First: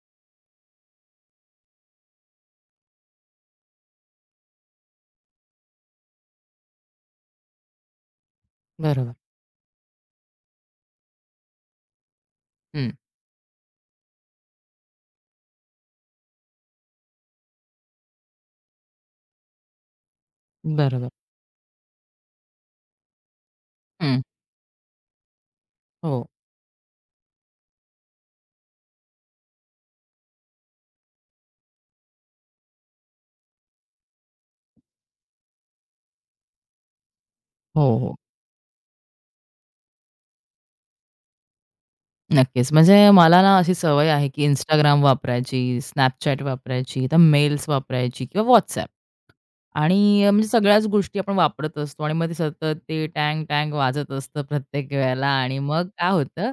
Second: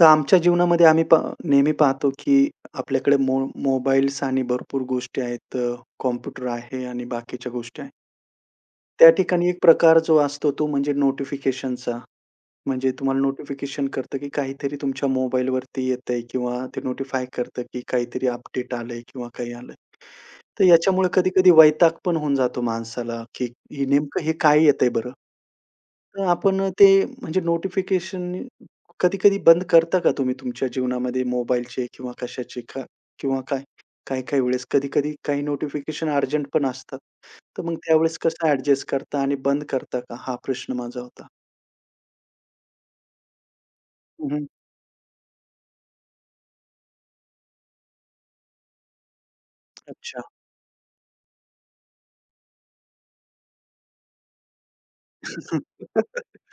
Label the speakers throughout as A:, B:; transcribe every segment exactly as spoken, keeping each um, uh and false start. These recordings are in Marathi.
A: तर आमच्या जीवनामध्ये आम्ही पा नेहमी पाहतो, की आपल्याकडे मो मोबाईल्स आणि भरपूर गोष्टी आहेत. अ, कॉम्प्युटर आहे आणि बाकीच्या गोष्टी आहेत. त्या
B: बरोबर.
A: ठिकाणी एक प्रकार जो असतो तो म्हणजे नोटिफिकेशनचा.
B: हं.
A: म्हणजे तुम्हाला नोटिफिकेशन करतं, की काहीतरी तुमच्या मोबाईलवरती येतंय किंवा ते नोटिफाय करतं, की काहीतरी अपडेट आलंय किंवा काही आलंय. तर याच्यामुळे
B: बरोबर.
A: कधी-कधी वैताग पण होऊन जातो माणसाला, की हे
B: हं.
A: नेमकं हे काय येतंय बरं? तर
B: हो.
A: आपण ते म्हणजे नोटिफिकेशन कधी-कधी बंद करता का तुम्ही तुमच्या जीवनामध्ये मोबाईलचे किंवा कशाचे का किंवा काय? काही-काही वेळेस कधी-कधी काही नोटिफिकेशन अर्जंट पण असतात. तर मग
B: हो, हो.
A: त्यावेळेस कसं ॲडजस्ट करता आणि बंद करता का? हा प्रश्न माझा होता.
B: नक्कीच. म्हणजे मला ना अशी सवय आहे, की
A: हं,
B: Instagram वापरायची, Snapchat वापरायची, तर मेल्स वापरायची किंवा WhatsApp.
A: अच्छा.
B: आणि अ, म्हणजे सगळ्याच गोष्टी आपण वापरत असतो आणि मग ते सतत ते टँग, टँग वाजत असतं प्रत्येक वेळेला आणि मग काय होतं,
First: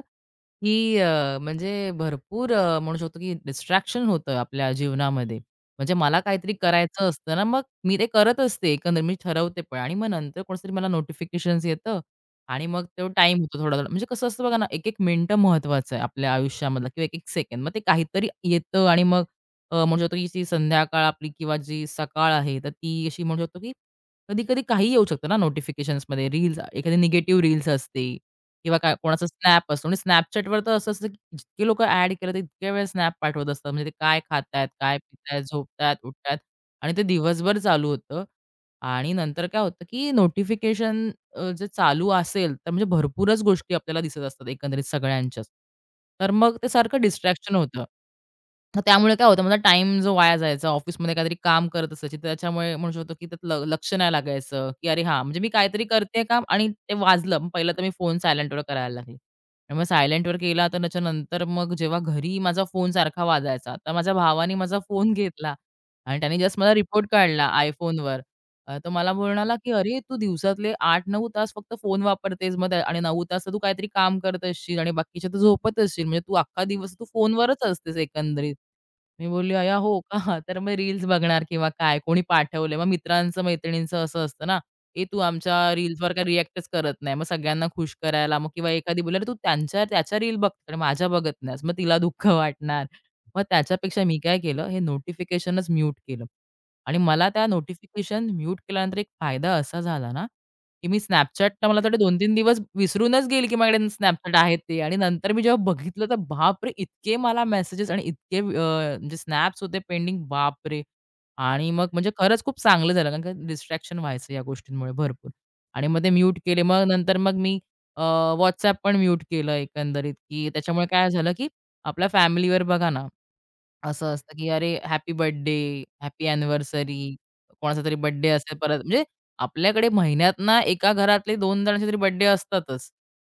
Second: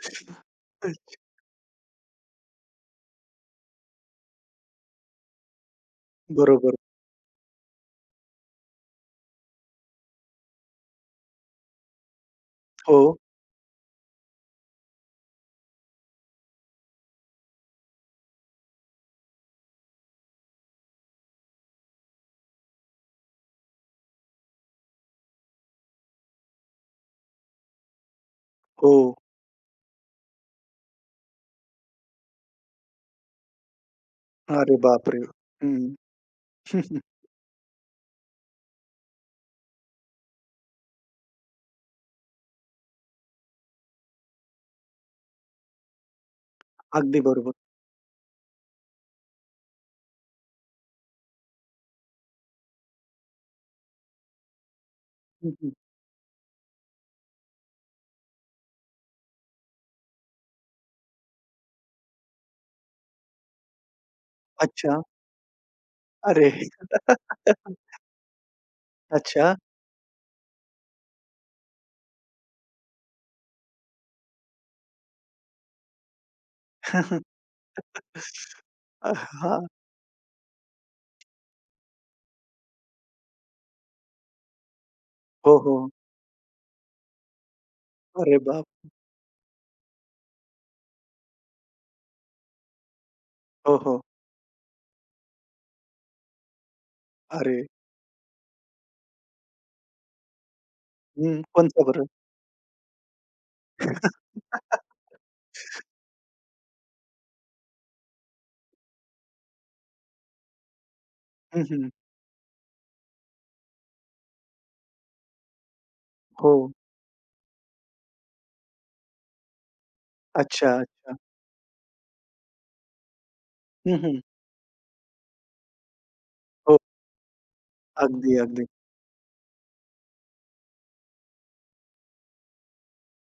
B: की अ, म्हणजे भरपूर अ, म्हणू शकतो, की डिस्ट्रॅक्शन होतं आपल्या जीवनामध्ये. म्हणजे मला काहीतरी
A: बरोबर.
B: करायचं असतं ना, मग मी ते करत असते एकंदरीत मी ठरवते पण आणि मग नंतर कोणतरी मला नोटिफिकेशन्स येतं आणि मग
A: हो,
B: तो टाईम होतो थोडा-थोडा. म्हणजे कसं असतं बघा ना, एक-एक मिनिटं महत्त्वाचं आहे आपल्या आयुष्यामधला किंवा एक-एक सेकंद. मग ते काहीतरी येतं आणि मग अ, म्हणू शकतो की जी संध्याकाळ आपली किंवा जी सकाळ आहे, तर ती अशी म्हणू शकतो की कधी-कधी काहीही येऊ शकतं ना नोटिफिकेशन्समध्ये. रील्स एखादी निगेटिव्ह रील्स असते किंवा काय
A: हो.
B: कोणाचा स्नॅप असतो आणि Snapchatवर तर असं असतं की जितके लोकं ॲड केलं तर इतक्या वेळा स्नॅप पाठवत असतात. म्हणजे ते काय खातायत,
A: अरे
B: काय
A: बापरे!
B: पितायत,
A: हं.
B: झोपतायत, उठतायत आणि ते दिवसभर चालू होतं. आणि नंतर काय होतं की नोटिफिकेशन जे चालू असेल, तर म्हणजे भरपूरच गोष्टी आपल्याला दिसत असतात एकंदरीत सगळ्यांच्याच. तर मग ते सारखं
A: अगदी बरोबर.
B: डिस्ट्रॅक्शन होतं. मग त्यामुळे काय होतं माझा टाईम जो वाया जायचा ऑफिसमध्ये काहीतरी काम करत असायची, त्याच्यामुळे म्हणू शकतो की त्यात ल लक्ष नाही लागायचं, की "अरे हां, म्हणजे मी
A: हं,
B: काहीतरी करते काम आणि ते वाजलं." मग पहिलं तर मी फोन सायलेंटवर करायला लागले. आणि मग सायलेंटवर केला तर त्याच्यानंतर मग जेव्हा घरी माझा फोन सारखा वाजायचा, तर माझ्या भावाने माझा
A: अच्छा.
B: फोन घेतला आणि त्याने
A: अरे!
B: जस्ट मला रिपोर्ट काढला iPhoneवर. अ, तर मला म्हणाला,
A: अच्छा.
B: की "अरे, तू दिवसातले आठ नऊ तास फक्त फोन वापरतेस, मग त्या- आणि नऊ तास तर तू काहीतरी काम करत असशील आणि बाकीच्या तू झोपत असशील, म्हणजे तू अख्खा दिवस तू
A: हां,
B: फोनवरच असतेस एकंदरीत."
A: अ,
B: मी बोलली, "अय्या, हो का?" तर मग रील्स बघणार किंवा काय, कोणी पाठवलंय. मग मित्रांचं, मैत्रिणींचं असं असतं ना, "ए, तू
A: हो,
B: आमच्या
A: हो.
B: रील्सवर काही रिएक्टच करत नाही." मग सगळ्यांना खुश करायला
A: अरे
B: मग
A: बाप!
B: किंवा एखादी बोलली, "अरे, तू त्यांच्या त्याच्या रील बघते आणि माझ्या बघत नाहीस." मग तिला दुःख वाटणार. मग
A: हो, हो.
B: त्याच्यापेक्षा मी काय केलं, हे नोटिफिकेशनच म्यूट केलं. आणि मला त्या
A: अरे!
B: नोटिफिकेशन म्यूट केल्यानंतर एक फायदा असा झाला ना, की मी
A: हं,
B: Snapchatला मला
A: कोणता
B: वाटतं
A: बरं?
B: दोन-तीन दिवस विसरूनच गेली, की माझ्याकडे Snapchat आहे ते आणि नंतर मी जेव्हा बघितलं, तर बापरे! इतके मला मेसेजेस आणि इतके अ, म्हणजे स्नॅप्स होते पेंडिंग, बापरे!
A: हं,
B: आणि मग
A: हं.
B: म्हणजे खरंच खूप चांगलं झालं, कारण का डिस्ट्रॅक्शन व्हायचं या गोष्टींमुळे भरपूर. आणि मग ते म्यूट
A: हो.
B: केले. मग नंतर मग मी अ, पण म्यूट केलं एकंदरीत, की
A: अच्छा,
B: त्याच्यामुळे काय
A: अच्छा.
B: झालं, की आपल्या फॅमिलीवर बघा ना
A: हं,
B: असं
A: हं.
B: असतं, की अरे हॅपी बर्थडे, हॅपी
A: हो.
B: अॅनिव्हर्सरी, कोणाचा तरी बर्थडे
A: अगदी,
B: असेल
A: अगदी.
B: परत म्हणजे आपल्याकडे महिन्यात ना एका घरातले दोन जणांचे तरी बर्थडे असतातच.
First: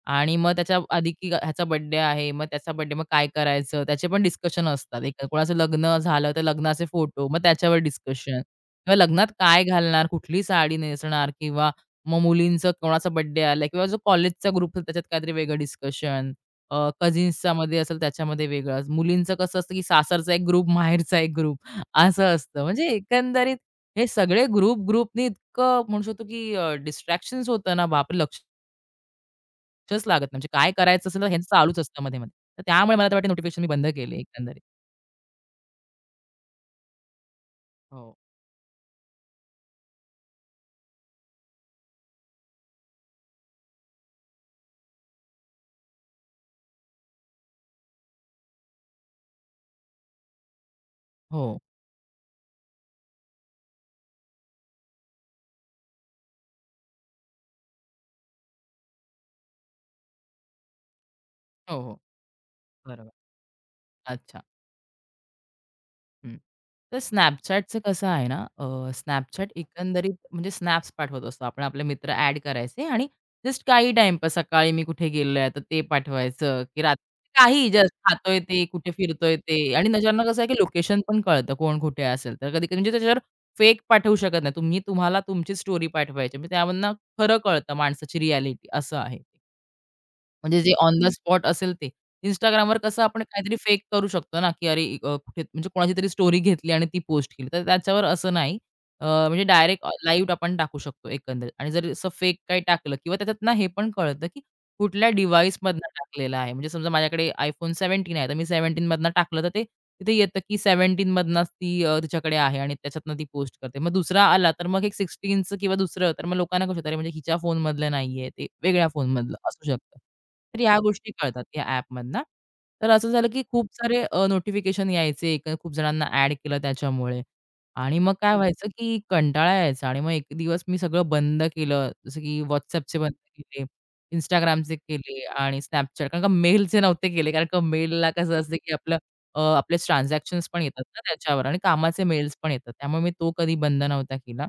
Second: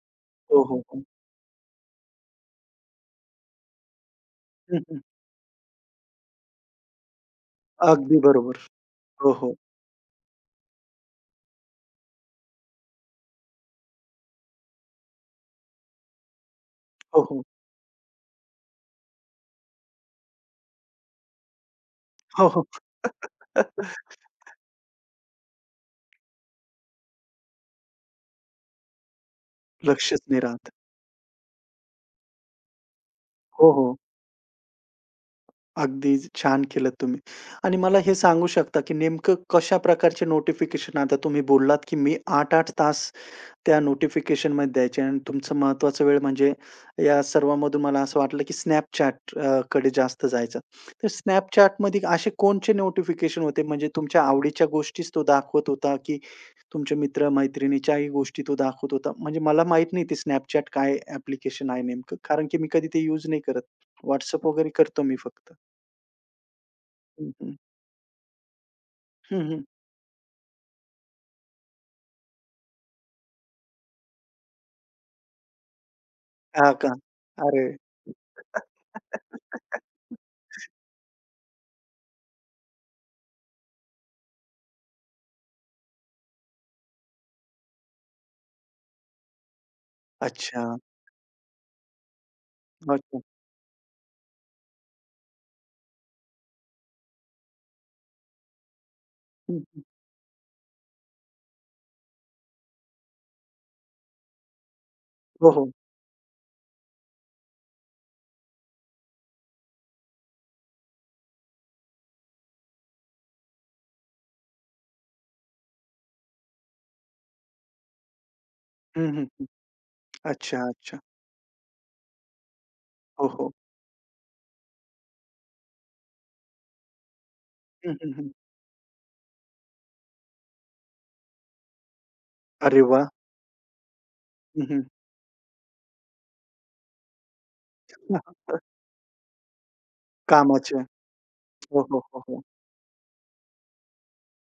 B: आणि मग
A: हो,
B: त्याच्या
A: हो, हो.
B: आधी की ह्याचा बर्थडे आहे, मग त्याचा बर्थडे मग काय करायचं? त्याचे पण डिस्कशन
A: हं, हं.
B: असतात. एक कोणाचं लग्न झालं तर लग्नाचे फोटो, मग त्याच्यावर
A: अगदी
B: डिस्कशन
A: बरोबर.
B: किंवा लग्नात
A: हो, हो.
B: काय घालणार, कुठली साडी नेसणार किंवा मग मुलींचं कोणाचा बर्थडे आला किंवा जो कॉलेजचा ग्रुप त्याच्यात काहीतरी वेगळं डिस्कशन. अ,
A: हो, हो.
B: कझिन्सच्या मध्ये असेल त्याच्यामध्ये वेगळाच. मुलींचं कसं असतं, की सासरचा एक ग्रुप, माहेरचा एक ग्रुप असं
A: हो,
B: असतं.
A: हो.
B: म्हणजे एकंदरीत हे सगळे ग्रुप ग्रुपनी इतकं म्हणू शकतो, की अ, डिस्ट्रॅक्शन्स होतं ना, बापरे! लक्षच
A: लक्षच
B: लागत नाही.
A: नाही
B: म्हणजे
A: राहत.
B: काय करायचं असेल ना, ह्यांचं चालूच असतं मध्ये-मध्ये. तर त्यामुळे मला तर वाटतं नोटिफिकेशन मी
A: हो,
B: बंद
A: हो.
B: केले एकंदरीत.
A: अगदी छान केलं तुम्ही आणि मला हे
B: हो.
A: सांगू शकता, की नेमकं कशा प्रकारचे नोटिफिकेशन आता तुम्ही बोललात, की मी आठ आठ तास त्या नोटिफिकेशनमध्ये द्यायचे आणि तुमचं महत्त्वाचा वेळ म्हणजे या सर्वामधून मला असं वाटलं, की Snapchat अ, कडे जास्त जायचं. तर
B: हो.
A: Snapchatमध्ये असे कोणचे नोटिफिकेशन होते म्हणजे तुमच्या आवडीच्या गोष्टीच तो दाखवत होता, की तुमच्या मित्र-मैत्रिणीच्याही गोष्टी तो दाखवत होता? म्हणजे मला माहीत नाही ते Snapchat काय ॲप्लिकेशन
B: हो,
A: आहे
B: हो.
A: नेमकं? कारण की मी कधी ते
B: बरोबर.
A: यूज नाही करत.
B: अच्छा.
A: WhatsApp वगैरे करतो मी फक्त.
B: हं. तर
A: हं, हं.
B: Snapchatचं कसं आहे ना, अ,
A: हं,
B: Snapchat
A: हं.
B: एकंदरीत म्हणजे स्नॅप्स पाठवत असतो. आपण आपले मित्र ॲड करायचे आणि जस्ट काही टाईम पास सकाळी मी कुठे गेलोय, तर ते पाठवायचं,
A: हां
B: की
A: का?
B: रात्री
A: अरे!
B: काही जस्ट खातोय ते, कुठे फिरतोय ते आणि त्याच्यावरनं कसं आहे, की लोकेशन पण कळतं कोण कुठे असेल. तर कधी-कधी म्हणजे त्याच्यावर फेक पाठवू शकत नाही. तुम्ही तुम्हाला तुमची स्टोरी पाठवायची. म्हणजे त्यामधनं खरं कळतं माणसाची रिॲलिटी असं आहे. म्हणजे
A: अच्छा.
B: जे ऑन द स्पॉट असेल ते. Instagramवर कसं
A: अच्छा.
B: आपण काहीतरी फेक करू शकतो ना, की अरे अ, कुठे म्हणजे कोणाची तरी स्टोरी घेतली आणि ती पोस्ट केली. तर त्याच्यावर असं नाही. अ, म्हणजे
A: हं, हं.
B: डायरेक्ट अ, लाईव्ह आपण टाकू शकतो एकंदरीत आणि जर असं फेक काही टाकलं किंवा त्याच्यात ना हे पण कळतं, की कुठल्या
A: हो, हो.
B: डिव्हाइसमधनं टाकलेलं आहे. म्हणजे समजा माझ्याकडे iPhone सतरा आहे, तर मी सतरा मधनं टाकलं, तर ते तिथे येतं, की सतरा मधनंच ती अ, तिच्याकडे आहे आणि त्याच्यातनं ती पोस्ट करते. मग दुसरा आला, तर मग एक 16चं किंवा दुसरं, तर मग लोकांना कसं होतं, अरे म्हणजे हिच्या फोनमधलं नाहीये, ते वेगळ्या
A: हं,
B: फोनमधलं
A: हं.
B: असू शकतं. तर
A: अच्छा,
B: ह्या
A: अच्छा.
B: गोष्टी कळतात या ॲपमधनं. तर असं झालं,
A: हो,
B: की
A: हो.
B: खूप सारे नोटिफिकेशन यायचे, एक खूप जणांना ॲड केलं त्याच्यामुळे.
A: हं,
B: आणि मग
A: हं, हं.
B: काय व्हायचं, की कंटाळा यायचा आणि मग एक दिवस मी सगळं बंद केलं. जसं की
A: अरे
B: WhatsAppचे
A: वाह!
B: बंद केले,
A: हं,
B: Instagramचे
A: हं.
B: केले आणि Snapchat. कारण का मेलचे नव्हते केले, कारण का मेलला कसं असतं, की आपलं अ, आपले ट्रान्झॅक्शन्स पण
A: कामाचे.
B: येतात ना त्याच्यावर आणि
A: हो, हो,
B: कामाचे
A: हो,
B: मेल्स
A: हो.
B: पण येतात. त्यामुळे मी तो कधी बंद नव्हता केला.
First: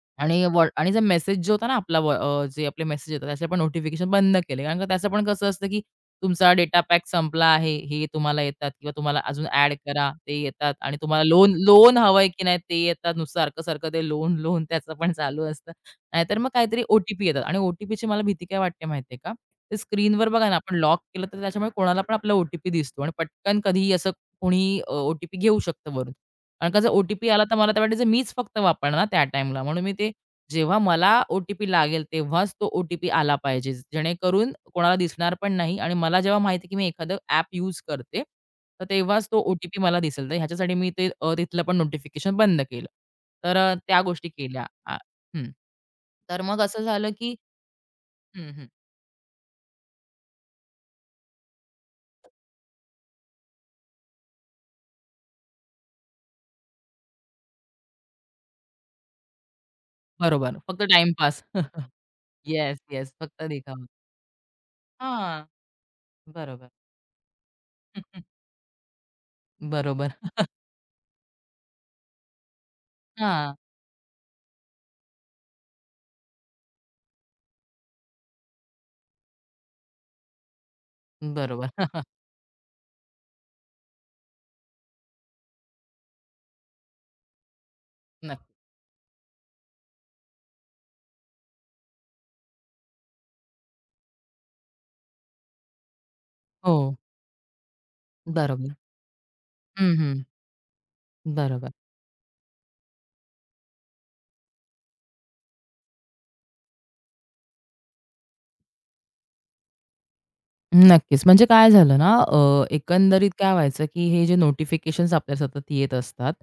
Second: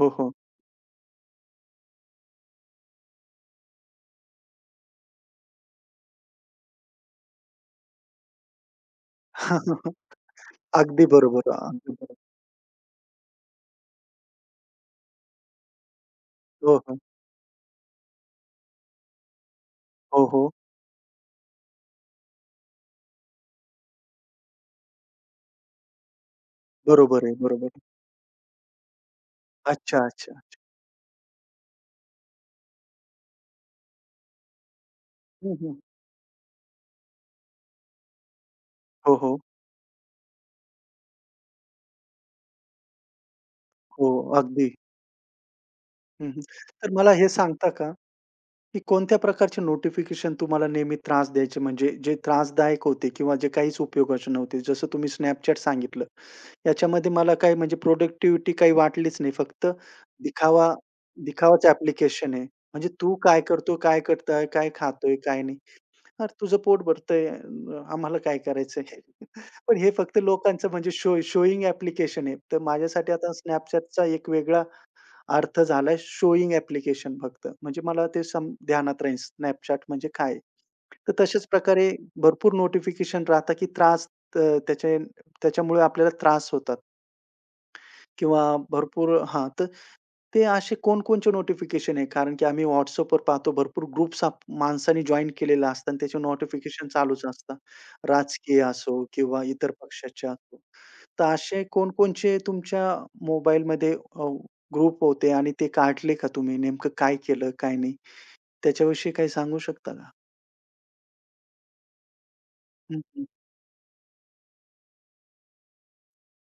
A: हो, हो.
B: आणि व्हॉ आणि जो मेसेज जो होता ना आपला व अ, जे आपले मेसेज येतात त्याचे पण नोटिफिकेशन बंद केले. कारण का त्याचं पण कसं असतं, की तुमचा डेटा पॅक संपला आहे, हे तुम्हाला येतात किंवा तुम्हाला अजून ॲड करा, ते येतात आणि
A: अगदी
B: तुम्हाला
A: बरोबर.
B: लोन
A: अगदी
B: लोन
A: बरोबर.
B: हवंय की नाही ते येतात. नुसतं सारखं-सारखं ते लोन, लोन त्याचं पण चालू असतं. नाहीतर मग
A: हो,
B: काहीतरी ओ
A: हो.
B: येतात आणि ओ मला भीती काय वाटते माहिती का? ते
A: हो,
B: स्क्रीनवर बघा
A: हो.
B: ना आपण लॉक केलं तर त्याच्यामुळे कोणाला पण आपला ओ दिसतो आणि पटकन कधीही असं कोणीही अ, घेऊ शकतं वरून. कारण का जर
A: बरोबर
B: ओ-टी-पी
A: आहे,
B: आला तर
A: बरोबर
B: मला तर
A: आहे.
B: वाटायचं मीच फक्त वापरणार त्या टाईमला. म्हणून मी
A: अच्छा,
B: ते
A: अच्छा.
B: जेव्हा मला ओ-टी-पी लागेल तेव्हाच तो ओ-टी-पी आला पाहिजे. जेणेकरून कोणाला दिसणार पण
A: हं, हं.
B: नाही आणि मला जेव्हा माहिती की मी एखादं ॲप यूज करते, तर
A: हो,
B: तेव्हाच तो
A: हो.
B: ओ मला दिसेल. तर ह्याच्यासाठी मी ते अ, तिथलं पण नोटिफिकेशन बंद केलं. तर अ, त्या
A: हो,
B: गोष्टी केल्या.
A: अगदी.
B: आ हं.
A: हं, हं.
B: तर मग असं
A: तर
B: झालं,
A: मला हे
B: की
A: सांगता का
B: हं, हं.
A: की कोणत्या प्रकारचे नोटिफिकेशन तुम्हाला नेहमी त्रास द्यायचे? म्हणजे जे त्रासदायक होते किंवा जे काहीच उपयोगाचे नव्हते. जसं तुम्ही Snapchat सांगितलं. याच्यामध्ये मला काही म्हणजे प्रोडक्टिव्हिटी काही वाटलीच नाही. फक्त
B: बरोबर.
A: दिखावा
B: फक्त टाईमपास.
A: दिखावाचं ॲप्लिकेशन आहे.
B: येस,
A: म्हणजे
B: येस.
A: तू काय
B: फक्त
A: करतो,
B: दिखावा.
A: काय करताय, काय खातोय, काय
B: हां.
A: नाही. "अरे, तुझं
B: बरोबर.
A: पोट भरतंय, अ, आम्हाला काय करायचंय?" पण हे
B: बरोबर.
A: फक्त लोकांचं म्हणजे शो शोइंग ॲप्लिकेशन आहे. तर माझ्यासाठी आता
B: हां.
A: Snapchatचा एक वेगळा अर्थ झालाय शोईंग ॲप्लिकेशन फक्त. म्हणजे मला ते सम ध्यानात राहील Snapchat म्हणजे काय? तर तशाच
B: बरोबर.
A: प्रकारे भरपूर नोटिफिकेशन राहतात की त्रास अ, त्याचे त्याच्यामुळे आपल्याला त्रास होतात किंवा
B: नक्की.
A: भरपूर हां, तर ते असे कोणकोणचे नोटिफिकेशन आहे? कारण की आम्ही WhatsAppवर पाहतो भरपूर ग्रुप्स आप माणसाने जॉइन असतात आणि त्याचे
B: हो.
A: नोटिफिकेशन चालूच असतात. राजकीय
B: बरोबर.
A: असो किंवा इतर
B: हं, हं.
A: पक्षाचे असो. तर असे
B: बरोबर.
A: कोणकोणचे तुमच्या मोबाईलमध्ये अ, ग्रुप होते आणि ते काढले का तुम्ही? नेमकं काय केलं, काय नाही? त्याच्याविषयी काही सांगू शकता का?
B: नक्कीच. म्हणजे काय झालं ना, अ,
A: हं, हं.
B: एकंदरीत काय व्हायचं, की हे जे नोटिफिकेशन्स आपल्याला सतत येत असतात,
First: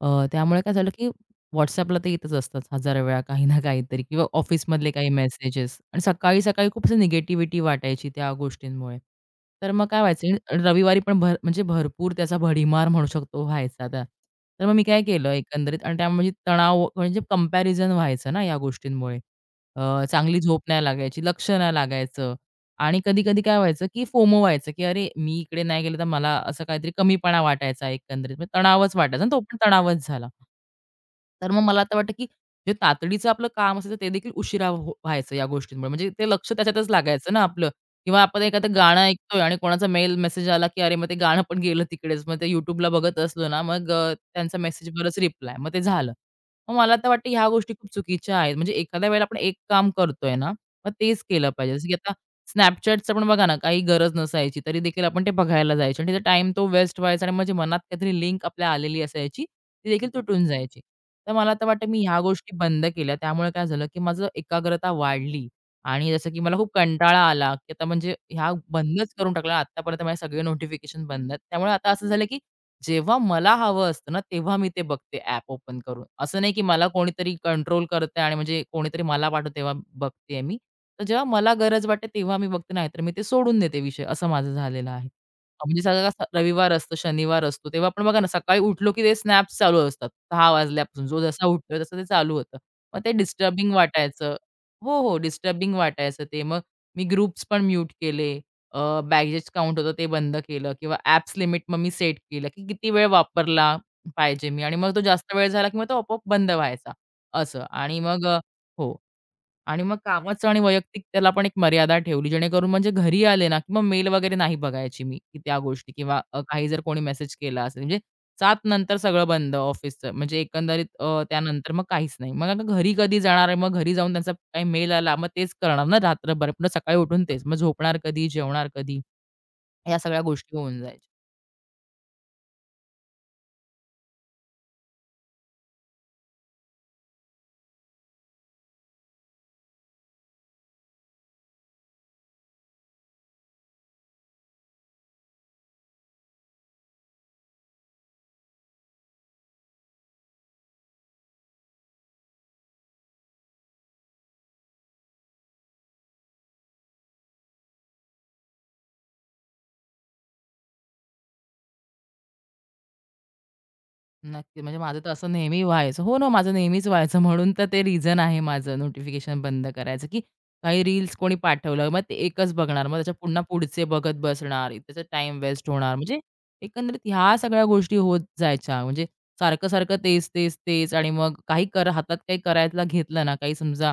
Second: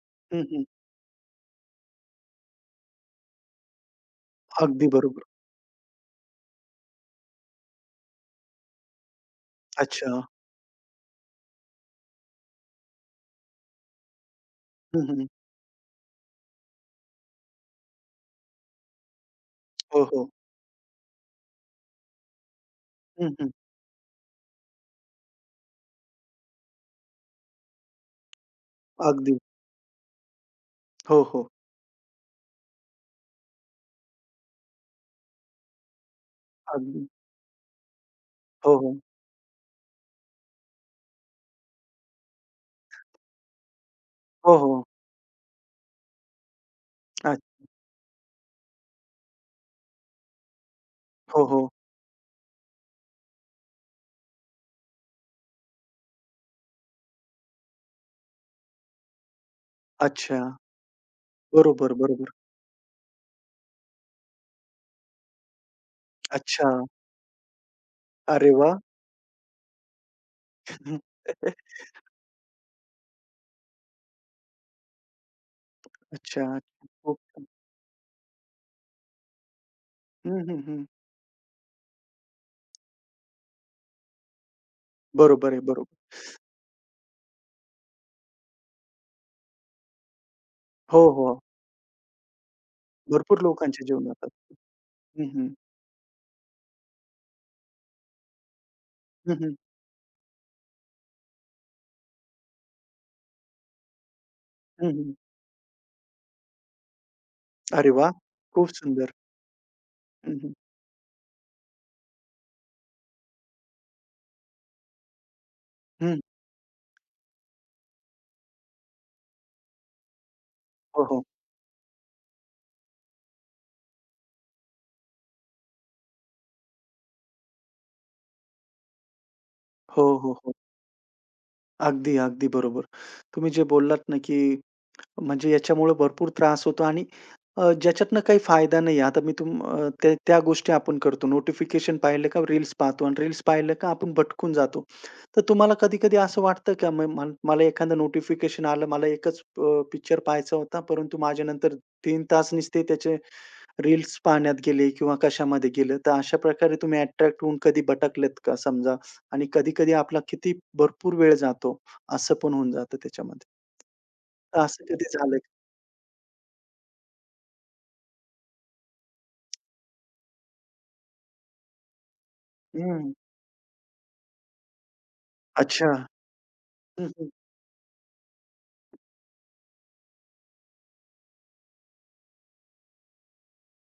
B: अ,
A: हं,
B: त्यामुळे
A: हं.
B: काय झालं, की WhatsAppला तर येतच असतात हजारो वेळा काही ना काहीतरी किंवा
A: अगदी
B: ऑफिसमधले काही
A: बरोबर.
B: मेसेजेस आणि सकाळी-सकाळी खूप असं निगेटिव्हिटी वाटायची त्या गोष्टींमुळे. तर मग काय
A: अच्छा.
B: व्हायचं आणि रविवारी पण भर म्हणजे भरपूर त्याचा भडीमार म्हणू शकतो व्हायचा त्या. तर मग मी काय
A: हं, हं.
B: केलं एकंदरीत आणि त्यामुळे म्हणजे तणाव म्हणजे कंपॅरिझन व्हायचं ना या गोष्टींमुळे.
A: हो,
B: अ,
A: हो.
B: चांगली झोप नाही लागायची, लक्ष नाही लागायचं आणि
A: हं,
B: कधी-कधी
A: हं.
B: काय व्हायचं, की फोमो व्हायचं, की "अरे, मी इकडे नाही गेले तर मला असं काहीतरी कमीपणा वाटायचा एकंदरीत." म्हणजे तणावच वाटायचा आणि
A: अगदी.
B: तो पण तणावच झाला.
A: हो, हो.
B: तर मग मला आता वाटतं, की जे तातडीचं आपलं काम असायचं ते देखील उशिरा हो व्हायचं या गोष्टींमुळे. म्हणजे ते लक्ष त्याच्यातच
A: अगदी.
B: लागायचं ना आपलं किंवा आपण एखादं
A: हो, हो.
B: गाणं ऐकतोय आणि कोणाचा मेल मेसेज आला, की अरे, मग ते गाणं पण गेलं तिकडेच. मग ते YouTubeला बघत असलो ना, मग अ,
A: हो,
B: त्यांचा
A: हो.
B: मेसेजवरच रिप्लाय. मग ते झालं. मग मला तर वाटतं
A: अ,
B: ह्या गोष्टी खूप चुकीच्या आहेत. म्हणजे एखाद्या वेळेला आपण एक काम करतोय ना, मग तेच
A: हो,
B: केलं
A: हो.
B: पाहिजे. जसं की आता Snapchatचं पण बघा ना, काही गरज नसायची, तरी देखील आपण ते बघायला जायचो आणि त्याचा टाईम तो वेस्ट व्हायचा आणि म्हणजे मनात काहीतरी लिंक आपल्या आलेली असायची, ती देखील
A: अच्छा.
B: तुटून जायची. तर मला तर वाटतं
A: बरोबर,
B: मी ह्या
A: बरोबर.
B: गोष्टी बंद केल्या. त्यामुळे काय झालं, की माझं एकाग्रता वाढली आणि जसं की मला
A: अच्छा.
B: खूप कंटाळा आला, की आता म्हणजे
A: अरे
B: ह्या
A: वाह!
B: बंदच करून टाकला. आत्तापर्यंत माझे सगळे
A: हं.
B: नोटिफिकेशन बंद आहेत. त्यामुळे आता असं झालं, की जेव्हा मला हवं असतं ना, तेव्हा मी ते बघते ॲप ओपन करून. असं
A: अच्छा.
B: नाही, की मला
A: खूप
B: कोणीतरी
A: छान.
B: कंट्रोल करतंय आणि म्हणजे कोणीतरी मला पाठवतं तेव्हा बघतेय
A: हं,
B: मी.
A: हं, हं.
B: तर जेव्हा मला गरज वाटते तेव्हा मी बघते, नाहीतर मी ते सोडून देते विषय, असं माझं झालेलं आहे.
A: बरोबर आहे,
B: अ, म्हणजे
A: बरोबर.
B: सगळा असा रविवार असतो, शनिवार असतो, तेव्हा पण बघा ना सकाळी उठलो की ते स्नॅप्स चालू असतात सहा
A: हो,
B: वाजल्यापासून. जो
A: हो.
B: जसा उठतोय तसं ते चालू होतं. मग ते
A: भरपूर
B: डिस्टर्बिंग
A: लोकांच्या जीवनात.
B: वाटायचं हो, हो,
A: हं, हं.
B: डिस्टर्बिंग वाटायचं ते. मग मी ग्रुप्स पण म्यूट केले,
A: हं,
B: बॅगेज
A: हं.
B: काउंट होतं ते बंद केलं किंवा ॲप्स लिमिट मग मी सेट केलं, की किती वेळ वापरला पाहिजे मी आणि
A: हं,
B: मग तो
A: हं.
B: जास्त वेळ झाला, की मग तो आपोआप बंद व्हायचा, असं.
A: अरे
B: आणि
A: वाह!
B: मग अ,
A: खूप
B: हो.
A: सुंदर.
B: आणि मग
A: हं,
B: कामाचं
A: हं.
B: आणि वैयक्तिक त्याला पण एक मर्यादा ठेवली, जेणेकरून म्हणजे घरी आले ना, की मग मेल वगैरे नाही बघायची मी, की त्या गोष्टी
A: हं.
B: किंवा अ, काही जर कोणी मेसेज केला असेल, म्हणजे सात नंतर सगळं बंद ऑफिसचं. म्हणजे एकंदरीत
A: हो,
B: अ,
A: हो.
B: त्यानंतर मग काहीच नाही. मग आता घरी कधी जाणार आहे? मग घरी जाऊन त्यांचा काही मेल आला, मग तेच करणार ना रात्रभर. पुन्हा सकाळी उठून तेच. मग झोपणार कधी? जेवणार कधी? या
A: हो,
B: सगळ्या
A: हो, हो.
B: गोष्टी होऊन जायच्या.
A: अगदी, अगदी बरोबर. तुम्ही जे बोललात ना, की म्हणजे याच्यामुळे भरपूर त्रास होतो आणि अ, ज्याच्यातनं काही फायदा नाही आहे. आता मी तुम अ, त्या त्या गोष्टी आपण करतो. नोटिफिकेशन पाहिलं का रील्स पाहतो आणि रील्स पाहिलं का आपण भटकून जातो. तर तुम्हाला कधी-कधी असं वाटतं का म म मला एखादं नोटिफिकेशन आलं, मला एकच अ, पिक्चर पाहायचा होता, परंतु माझ्यानंतर तीन तास नुसते त्याचे रील्स पाहण्यात गेले किंवा कशामध्ये गेले. तर अशा प्रकारे तुम्ही अट्रॅक्ट होऊन कधी भटकलेत का समजा? आणि कधी-कधी आपला किती भरपूर वेळ जातो, असं पण होऊन जातं त्याच्यामध्ये.
B: नक्की.
A: तर
B: म्हणजे
A: असं
B: माझं
A: कधी
B: तर असं
A: झालं
B: नेहमी व्हायचं. हो ना, माझं नेहमीच व्हायचं म्हणून तर ते रिझन आहे माझं नोटिफिकेशन बंद करायचं, की काही रील्स कोणी पाठवलं, मग ते एकच बघणार. मग
A: हं.
B: त्याच्या पुन्हा पुढचे बघत बसणार. त्याचा टाईम वेस्ट
A: अच्छा.
B: होणार. म्हणजे एकंदरीत
A: हं, हं.
B: ह्या सगळ्या गोष्टी होत जायच्या. म्हणजे सारखं-सारखं तेच, तेच, तेच आणि मग काही कर हातात काही करायला घेतलं ना, काही समजा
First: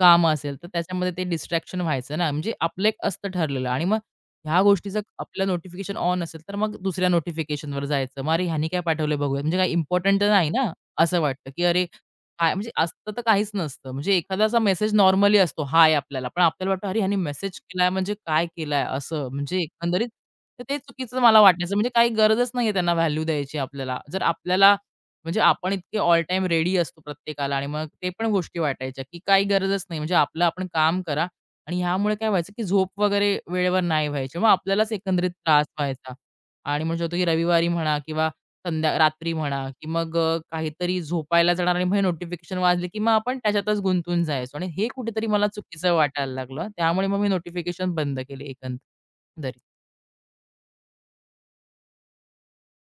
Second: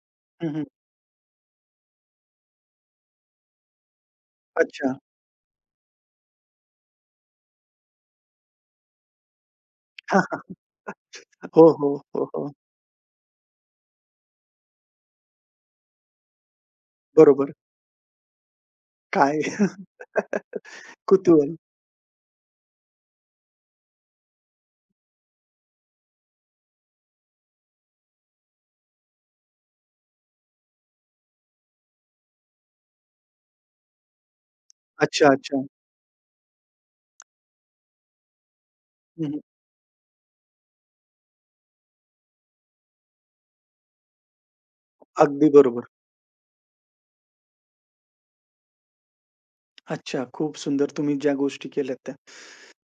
B: काम
A: हं,
B: असेल,
A: हं.
B: तर त्याच्यामध्ये ते डिस्ट्रॅक्शन व्हायचं ना. म्हणजे आपलं एक असतं ठरलेलं आणि मग ह्या
A: अच्छा.
B: गोष्टीचं आपलं नोटिफिकेशन ऑन असेल, तर मग दुसऱ्या नोटिफिकेशनवर जायचं. मग अरे ह्यानी काय पाठवलंय बघूया. म्हणजे काय इम्पोर्टंट
A: हां,
B: तर नाही
A: हां.
B: ना? असं वाटतं, की
A: हो,
B: अरे
A: हो, हो, हो.
B: काय म्हणजे असतं तर काहीच नसतं. म्हणजे एखादा असा मेसेज नॉर्मली असतो हाय आपल्याला. पण आपल्याला वाटतं अरे ह्यानी
A: बरोबर.
B: मेसेज केलाय म्हणजे काय केलाय असं.
A: काय?
B: म्हणजे एकंदरीत तर ते चुकीचं मला
A: कुतूहल.
B: वाटायचं. म्हणजे काही गरजच नाहीये त्यांना व्हॅल्यू द्यायची आपल्याला. जर आपल्याला म्हणजे आपण इतके ऑल टाईम रेडी असतो प्रत्येकाला आणि मग ते पण गोष्टी वाटायच्या, की काही गरजच नाही. म्हणजे आपलं आपण काम करा आणि ह्यामुळे काय व्हायचं, की झोप वगैरे वेळेवर नाही व्हायची. मग आपल्यालाच
A: अच्छा,
B: एकंदरीत त्रास
A: अच्छा.
B: व्हायचा आणि म्हणू शकतो, की रविवारी म्हणा किंवा संध्या
A: हं,
B: रात्री
A: हं.
B: म्हणा, की मग अ, काहीतरी झोपायला जाणार आणि मग हे नोटिफिकेशन वाजले, की मग आपण त्याच्यातच गुंतून जायचो आणि हे कुठेतरी मला
A: अगदी बरोबर.
B: चुकीचं वाटायला लागलं. त्यामुळे मग मी नोटिफिकेशन बंद केले एकंदरीत.
A: अच्छा, खूप सुंदर तुम्ही ज्या गोष्टी केल्यात त्या.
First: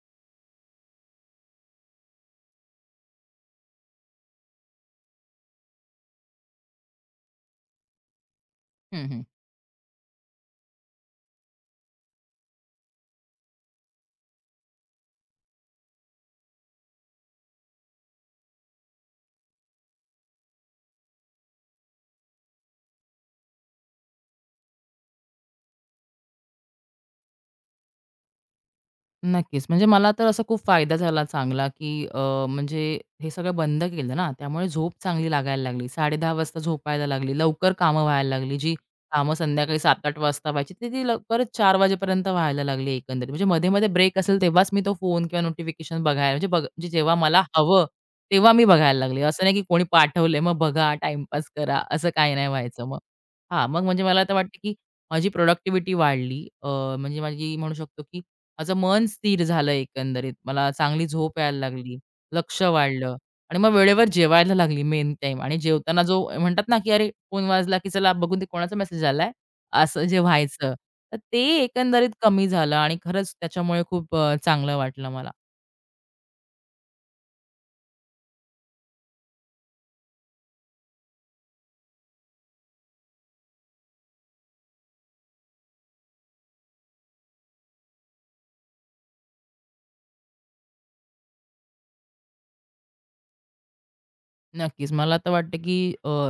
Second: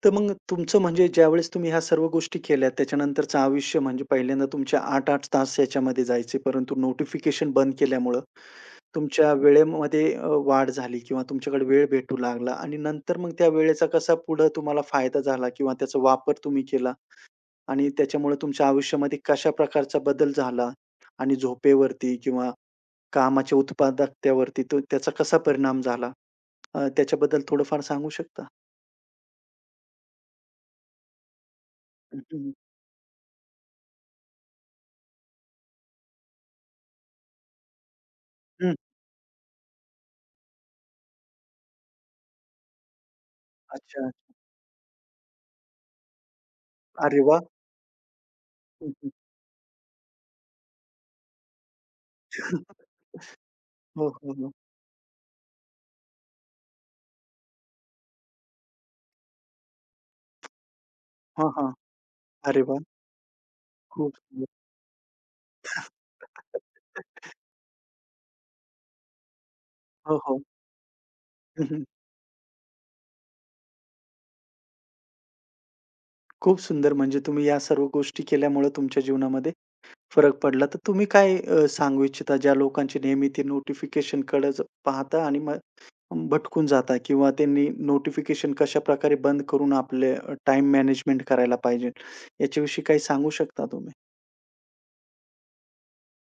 A: तर मग तुमचं म्हणजे ज्यावेळेस तुम्ही ह्या सर्व गोष्टी केल्यात, त्याच्यानंतरचं आयुष्य म्हणजे पहिल्यांदा तुमचे आठ आठ तास याच्यामध्ये जायचे, परंतु नोटिफिकेशन बंद केल्यामुळं
B: हं, हं.
A: तुमच्या वेळेमध्ये अ, वाढ झाली किंवा तुमच्याकडे वेळ भेटू लागला आणि नंतर मग त्या वेळेचा कसा पुढं तुम्हाला फायदा झाला किंवा त्याचा वापर तुम्ही केला? आणि त्याच्यामुळे तुमच्या आयुष्यामध्ये कशा प्रकारचा बदल झाला आणि झोपेवरती किंवा कामाच्या उत्पादकतेवरती तो त्याचा कसा परिणाम झाला? अ, त्याच्याबद्दल थोडंफार सांगू शकता?
B: नक्कीच. म्हणजे मला तर असा खूप फायदा झाला चांगला, की
A: हं,
B: अ,
A: हं,
B: म्हणजे हे सगळं बंद केलं ना, त्यामुळे झोप चांगली लागायला लागली. साडे दहा वाजता झोपायला लागली. लवकर कामं व्हायला लागली. जी
A: हं.
B: कामं संध्याकाळी सात-आठ वाजता व्हायची, ती ती लवकरच चार वाजेपर्यंत व्हायला लागली एकंदरीत. म्हणजे मध्ये-मध्ये
A: अच्छा.
B: ब्रेक असेल तेव्हाच मी तो फोन किंवा नोटिफिकेशन बघायला म्हणजे बघ म्हणजे जेव्हा
A: अरे वाह!
B: मला हवं, तेव्हा मी
A: हं,
B: बघायला
A: हं.
B: लागले. असं नाही की कोणी पाठवलंय, मग बघा, टाईमपास करा, असं काही नाही व्हायचं मग. हां, मग म्हणजे
A: हो,
B: मला तर
A: हो, हो.
B: वाटतं, की माझी प्रॉडक्टिव्हिटी वाढली. अ, म्हणजे माझी म्हणू शकतो, की माझं मन स्थिर झालं एकंदरीत. मला चांगली झोप
A: हां,
B: यायला
A: हां.
B: लागली, लक्ष
A: अरे वाह!
B: वाढलं आणि मग वेळेवर
A: खूप सुंदर.
B: जेवायला लागली मेन टाईम आणि जेवताना जो म्हणतात ना, की "अरे, फोन वाजला, की चला बघू दे कोणाचा मेसेज आलाय." असं
A: हो,
B: जे
A: हो.
B: व्हायचं, तर ते
A: हं, हं.
B: एकंदरीत कमी झालं आणि खरंच त्याच्यामुळे खूप अ, चांगलं वाटलं मला.
A: खूप सुंदर. म्हणजे तुम्ही या सर्व गोष्टी केल्यामुळे तुमच्या जीवनामध्ये फरक पडला. तर तुम्ही काय अ, सांगू इच्छिता ज्या लोकांची नेहमी ते नोटिफिकेशनकडेच पाहता आणि मग भटकून जाता किंवा त्यांनी नोटिफिकेशन कशाप्रकारे बंद करून आपले अ, टाईम मॅनेजमेंट करायला पाहिजे. याच्याविषयी काही सांगू शकता तुम्ही?
B: नक्कीच. मला तर वाटतं, की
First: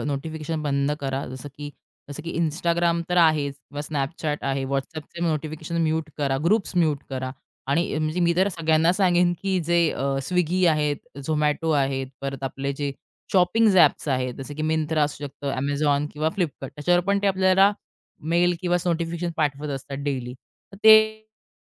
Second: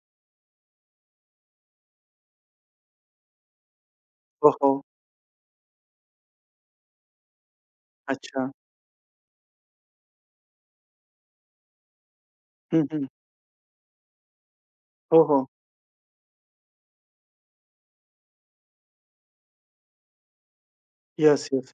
B: नोटिफिकेशन बंद करा. जसं की जसं की Instagram तर आहेच किंवा Snapchat
A: हो,
B: आहे.
A: हो.
B: WhatsAppचे नोटिफिकेशन म्यूट करा, ग्रुप्स म्यूट करा आणि अ, म्हणजे मी
A: अच्छा.
B: तर सगळ्यांना सांगेन, की जे अ, Swiggy आहेत, Zomato आहेत, परत आपले
A: हं,
B: जे
A: हं.
B: शॉपिंग्ज ॲप्स आहेत, जसं की Myntra
A: हो,
B: असू
A: हो.
B: शकतं, Amazon किंवा Flipkart. त्याच्यावर पण ते आपल्याला मेल किंवा नोटिफिकेशन पाठवत असतात डेली. तर ते
A: येस, येस.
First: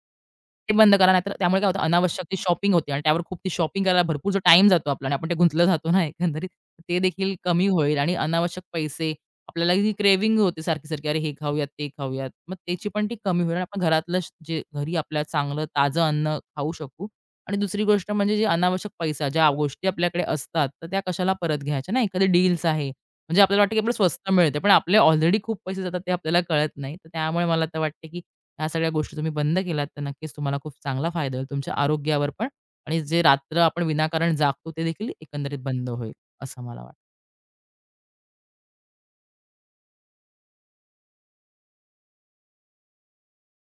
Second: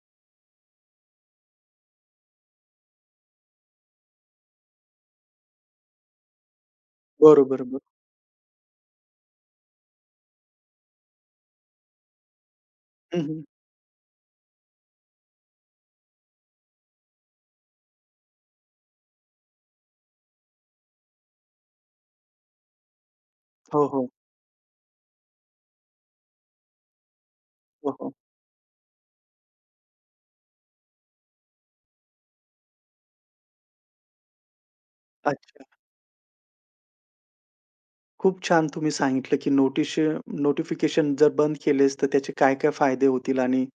B: ते बंद करा. नाहीतर त्यामुळे काय होतं अनावश्यक ती शॉपिंग होते आणि त्यावर खूप ती शॉपिंग करायला भरपूर जो टाईम जातो आपला आणि आपण ते गुंतलं जातो ना एकंदरीत. ते देखील
A: बरोबर,
B: कमी
A: बरोबर.
B: होईल आणि अनावश्यक पैसे आपल्याला ही क्रेविंग होते सारखी-सारखी. अरे हे खाऊयात, ते खाऊयात. मग त्याची पण ती
A: हं,
B: कमी
A: हं.
B: होईल आणि आपण घरातलं श- जे घरी आपल्या चांगलं ताजं अन्न खाऊ शकू. आणि दुसरी गोष्ट म्हणजे जे अनावश्यक पैसा, ज्या गोष्टी आपल्याकडे असतात, तर त्या कशाला परत घ्यायच्या ना. एखादी डील्स आहे. म्हणजे आपल्याला वाटतं की
A: हो,
B: आपल्याला
A: हो.
B: स्वस्त मिळते. पण आपले ऑलरेडी खूप पैसे जातात ते आपल्याला कळत नाही. तर त्यामुळे मला तर
A: हो,
B: वाटते
A: हो.
B: की ह्या सगळ्या गोष्टी तुम्ही बंद केल्यात तर नक्कीच तुम्हाला खूप चांगला फायदा होईल तुमच्या आरोग्यावर पण आणि जे रात्र आपण विनाकारण जागतो ते देखील एकंदरीत
A: अच्छा.
B: बंद होईल असं मला वाटतं.
A: खूप छान तुम्ही सांगितलं, की नोटिश नोटिफिकेशन जर बंद केलेस, तर त्याचे काय-काय फायदे होतील आणि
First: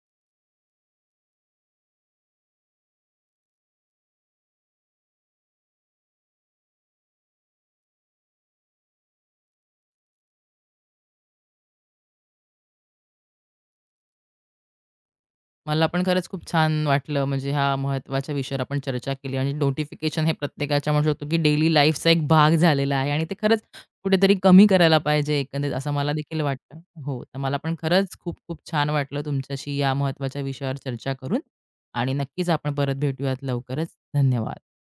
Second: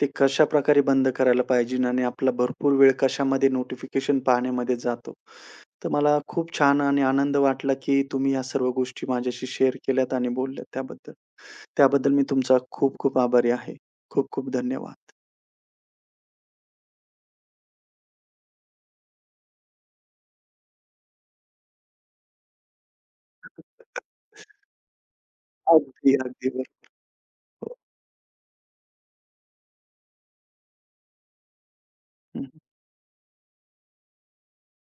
A: ते कशाप्रकारे बंद करायला पाहिजे आणि आपला भरपूर वेळ कशामध्ये नोटिफिकेशन पाहण्यामध्ये जातो. तर मला खूप छान आणि आनंद वाटला, की तुम्ही या सर्व गोष्टी माझ्याशी शेअर केल्यात आणि बोलल्यात त्याबद्दल. त्याबद्दल मी तुमचा खूप खूप आभारी आहे. खूप खूप धन्यवाद.
B: मला पण खरंच खूप छान वाटलं म्हणजे ह्या महत्त्वाच्या विषयावर आपण चर्चा केली आणि नोटिफिकेशन हे प्रत्येकाच्या म्हणू शकतो की डेली लाईफचा एक भाग झालेला आहे आणि ते खरंच कुठेतरी कमी करायला पाहिजे एकंदरीत असं मला
A: अगदी.
B: देखील
A: अगदी बरोबर.
B: वाटतं. हो, तर मला पण खरंच खूप खूप छान वाटलं तुमच्याशी या महत्त्वाच्या विषयावर चर्चा करून आणि नक्कीच
A: हं.
B: आपण परत भेटूयात लवकरच. धन्यवाद.